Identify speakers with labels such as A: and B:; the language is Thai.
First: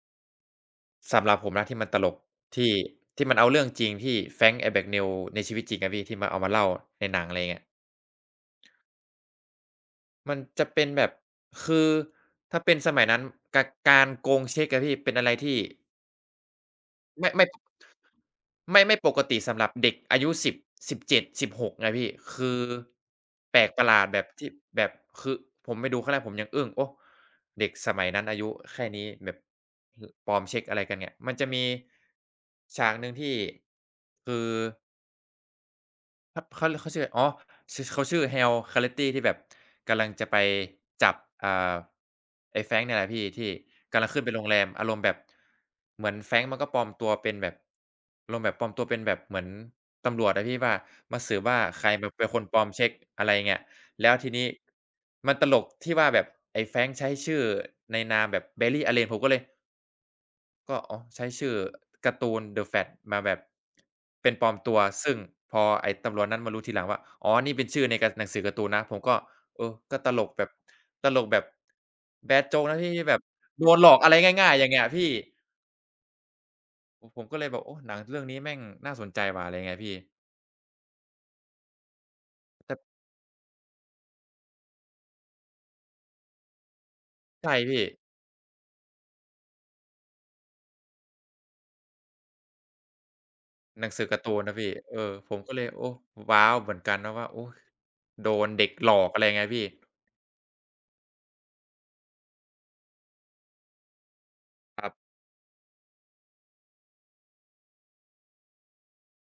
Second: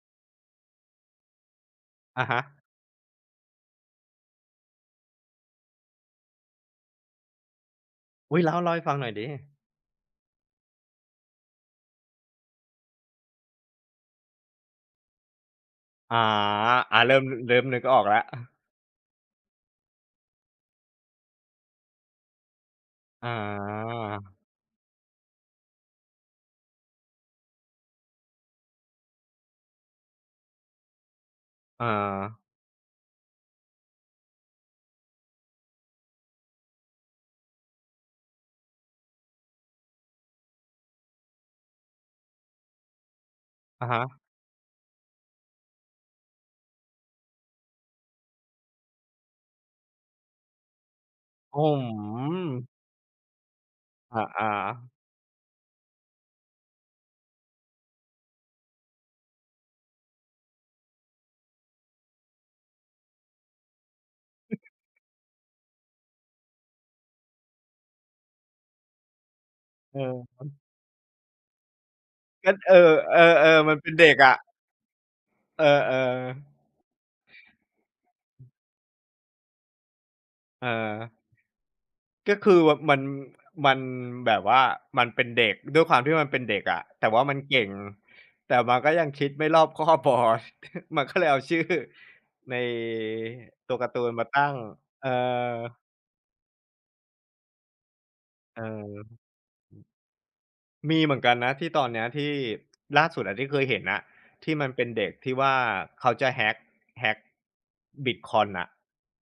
A: สำหรับผมนะที่มันตลก
B: อะฮ
A: ท
B: ะ
A: ี่ ที่มันเอาเรื่องจริงที่ Frank Abagnale ในชีวิตจริงอะพี่ ที่มันเอามาเล่าในหนัง อะไรอย่างเงี้ย
B: อุ๊ย เล่า เล่าให้ฟังหน่อยสิ
A: มันจะเป็นแบบ คือถ้าเป็นสมัยนั้นกะ การโกงเช็คอะพี่เป็นอะไรที่
B: อา อา เริ่
A: ไ
B: ม
A: ม่ ไม่
B: เริ่มนึกออกแล้ว อะ
A: ไม่ ไม่ปกติสำหรับเด็กอายุ 10 17 16 ไงพี่ คือ
B: อ
A: แปลกประหลาดแบบ
B: า
A: ที่ แบบ คือผมไปดูครั้งแรกผมยังอึ้ง โอ้ เด็กสมัยนั้น อายุแค่นี้แบบ ห ปลอมเช็ค อะไรกันเนี่ย มันจะมี
B: อา
A: ฉากหนึ่งที่ คือ ฮ เขาเรียก เขาชื่ออะไร? อ๋อ ช เขาชื่อ Carl Hanratty ที่แบบกำลังจะไปจับ อ่า ไอ้ Frank เนี่ยแหละพี่ที่
B: อะ
A: ก
B: ฮ
A: ำลัง
B: ะ
A: ขึ้นเป็นโรงแรม อารมณ์แบบเหมือน Frank มันก็ปลอมตัวเป็นแบบ อารมณ์แบบปลอมตัวเป็นแบบเหมือนตำรวจอะพี่ว่า มาสืบว่
B: โ
A: า
B: อ้
A: ใคร
B: โ
A: แบบเป็นคนปลอ
B: ฮ
A: มเช็ค อะไรอย่างเงี้ย แล้ว
B: อ
A: ทีนี้
B: า ๆ
A: มันตลกที่ว่าแบบไอ้ Frank ใช้ชื่อในนามแบบ Barry Allen ผมก็เลย ก็ อ๋อ ใช้ชื่อการ์ตูน The Flash มาแบบ เป็นปลอม
B: อือ
A: ตัว ซึ่งพอไอ้ตำรวจนั้นมารู้ทีหลังว่า อ๋อ นี่เป็นชื่อในกา หนังสือการ์ตูนนะ ผมก็ เออ ก
B: เอ
A: ็
B: อ
A: ตลก
B: ค
A: แบ
B: รั
A: บ
B: บ
A: ตลกแบบ แบด
B: ก็
A: โจ๊ก
B: เ
A: น
B: อ
A: ะพี่
B: อ
A: ที่แบ
B: เอ
A: บ
B: อ
A: โด
B: ๆ มั
A: น
B: นเ
A: หล
B: ป็
A: อ
B: น
A: ก
B: เ
A: อ
B: ด
A: ะไ
B: ็
A: ร
B: กอะ
A: ง่าย ๆ อย่างเงี้ยพี่
B: เออ ๆ
A: ผม ผมก็เลยแบบ โอ้ หนังเรื่องนี้
B: อื
A: แม
B: อ
A: ่งน่าสนใจว่ะ อะไรอย่างเงี้ยพี่
B: เออ ก็คือ
A: แต
B: ว
A: ่
B: มัน มัน แบบว่ามันเป็นเด็ก ด้วยความที่มันเป็นเด็กอะ แต่ว่ามัน
A: ใช่
B: เก่ง
A: พี่
B: แต่มันก็ยังคิดไม่รอบคอบพอ มันก็เลยเอาชื่อ ใน ตัว
A: ห
B: ก
A: นั
B: าร
A: ง
B: ์ต
A: ส
B: ู
A: ือ
B: น
A: การ
B: ม
A: ์
B: า
A: ตู
B: ต
A: น
B: ั้
A: นะ
B: ง
A: พี่ เอ
B: เออ
A: อ ผมก็เลย โอ้ ว้าว เหมือนกันนะว่า โอ๊ย โดน
B: เอ
A: เ
B: อ
A: ด็กหลอก อะไรอย่างเงี้ย พี่
B: อือ มีเหมือนกันนะที่ตอนเนี้ย ที่ล่าสุดอะ ที่เคยเห็นน่ะ ที่มันเ
A: ค
B: ป็
A: รั
B: น
A: บ
B: เด็กที่ว่า เขาจะ hack hack บิตคอยน์ น่ะ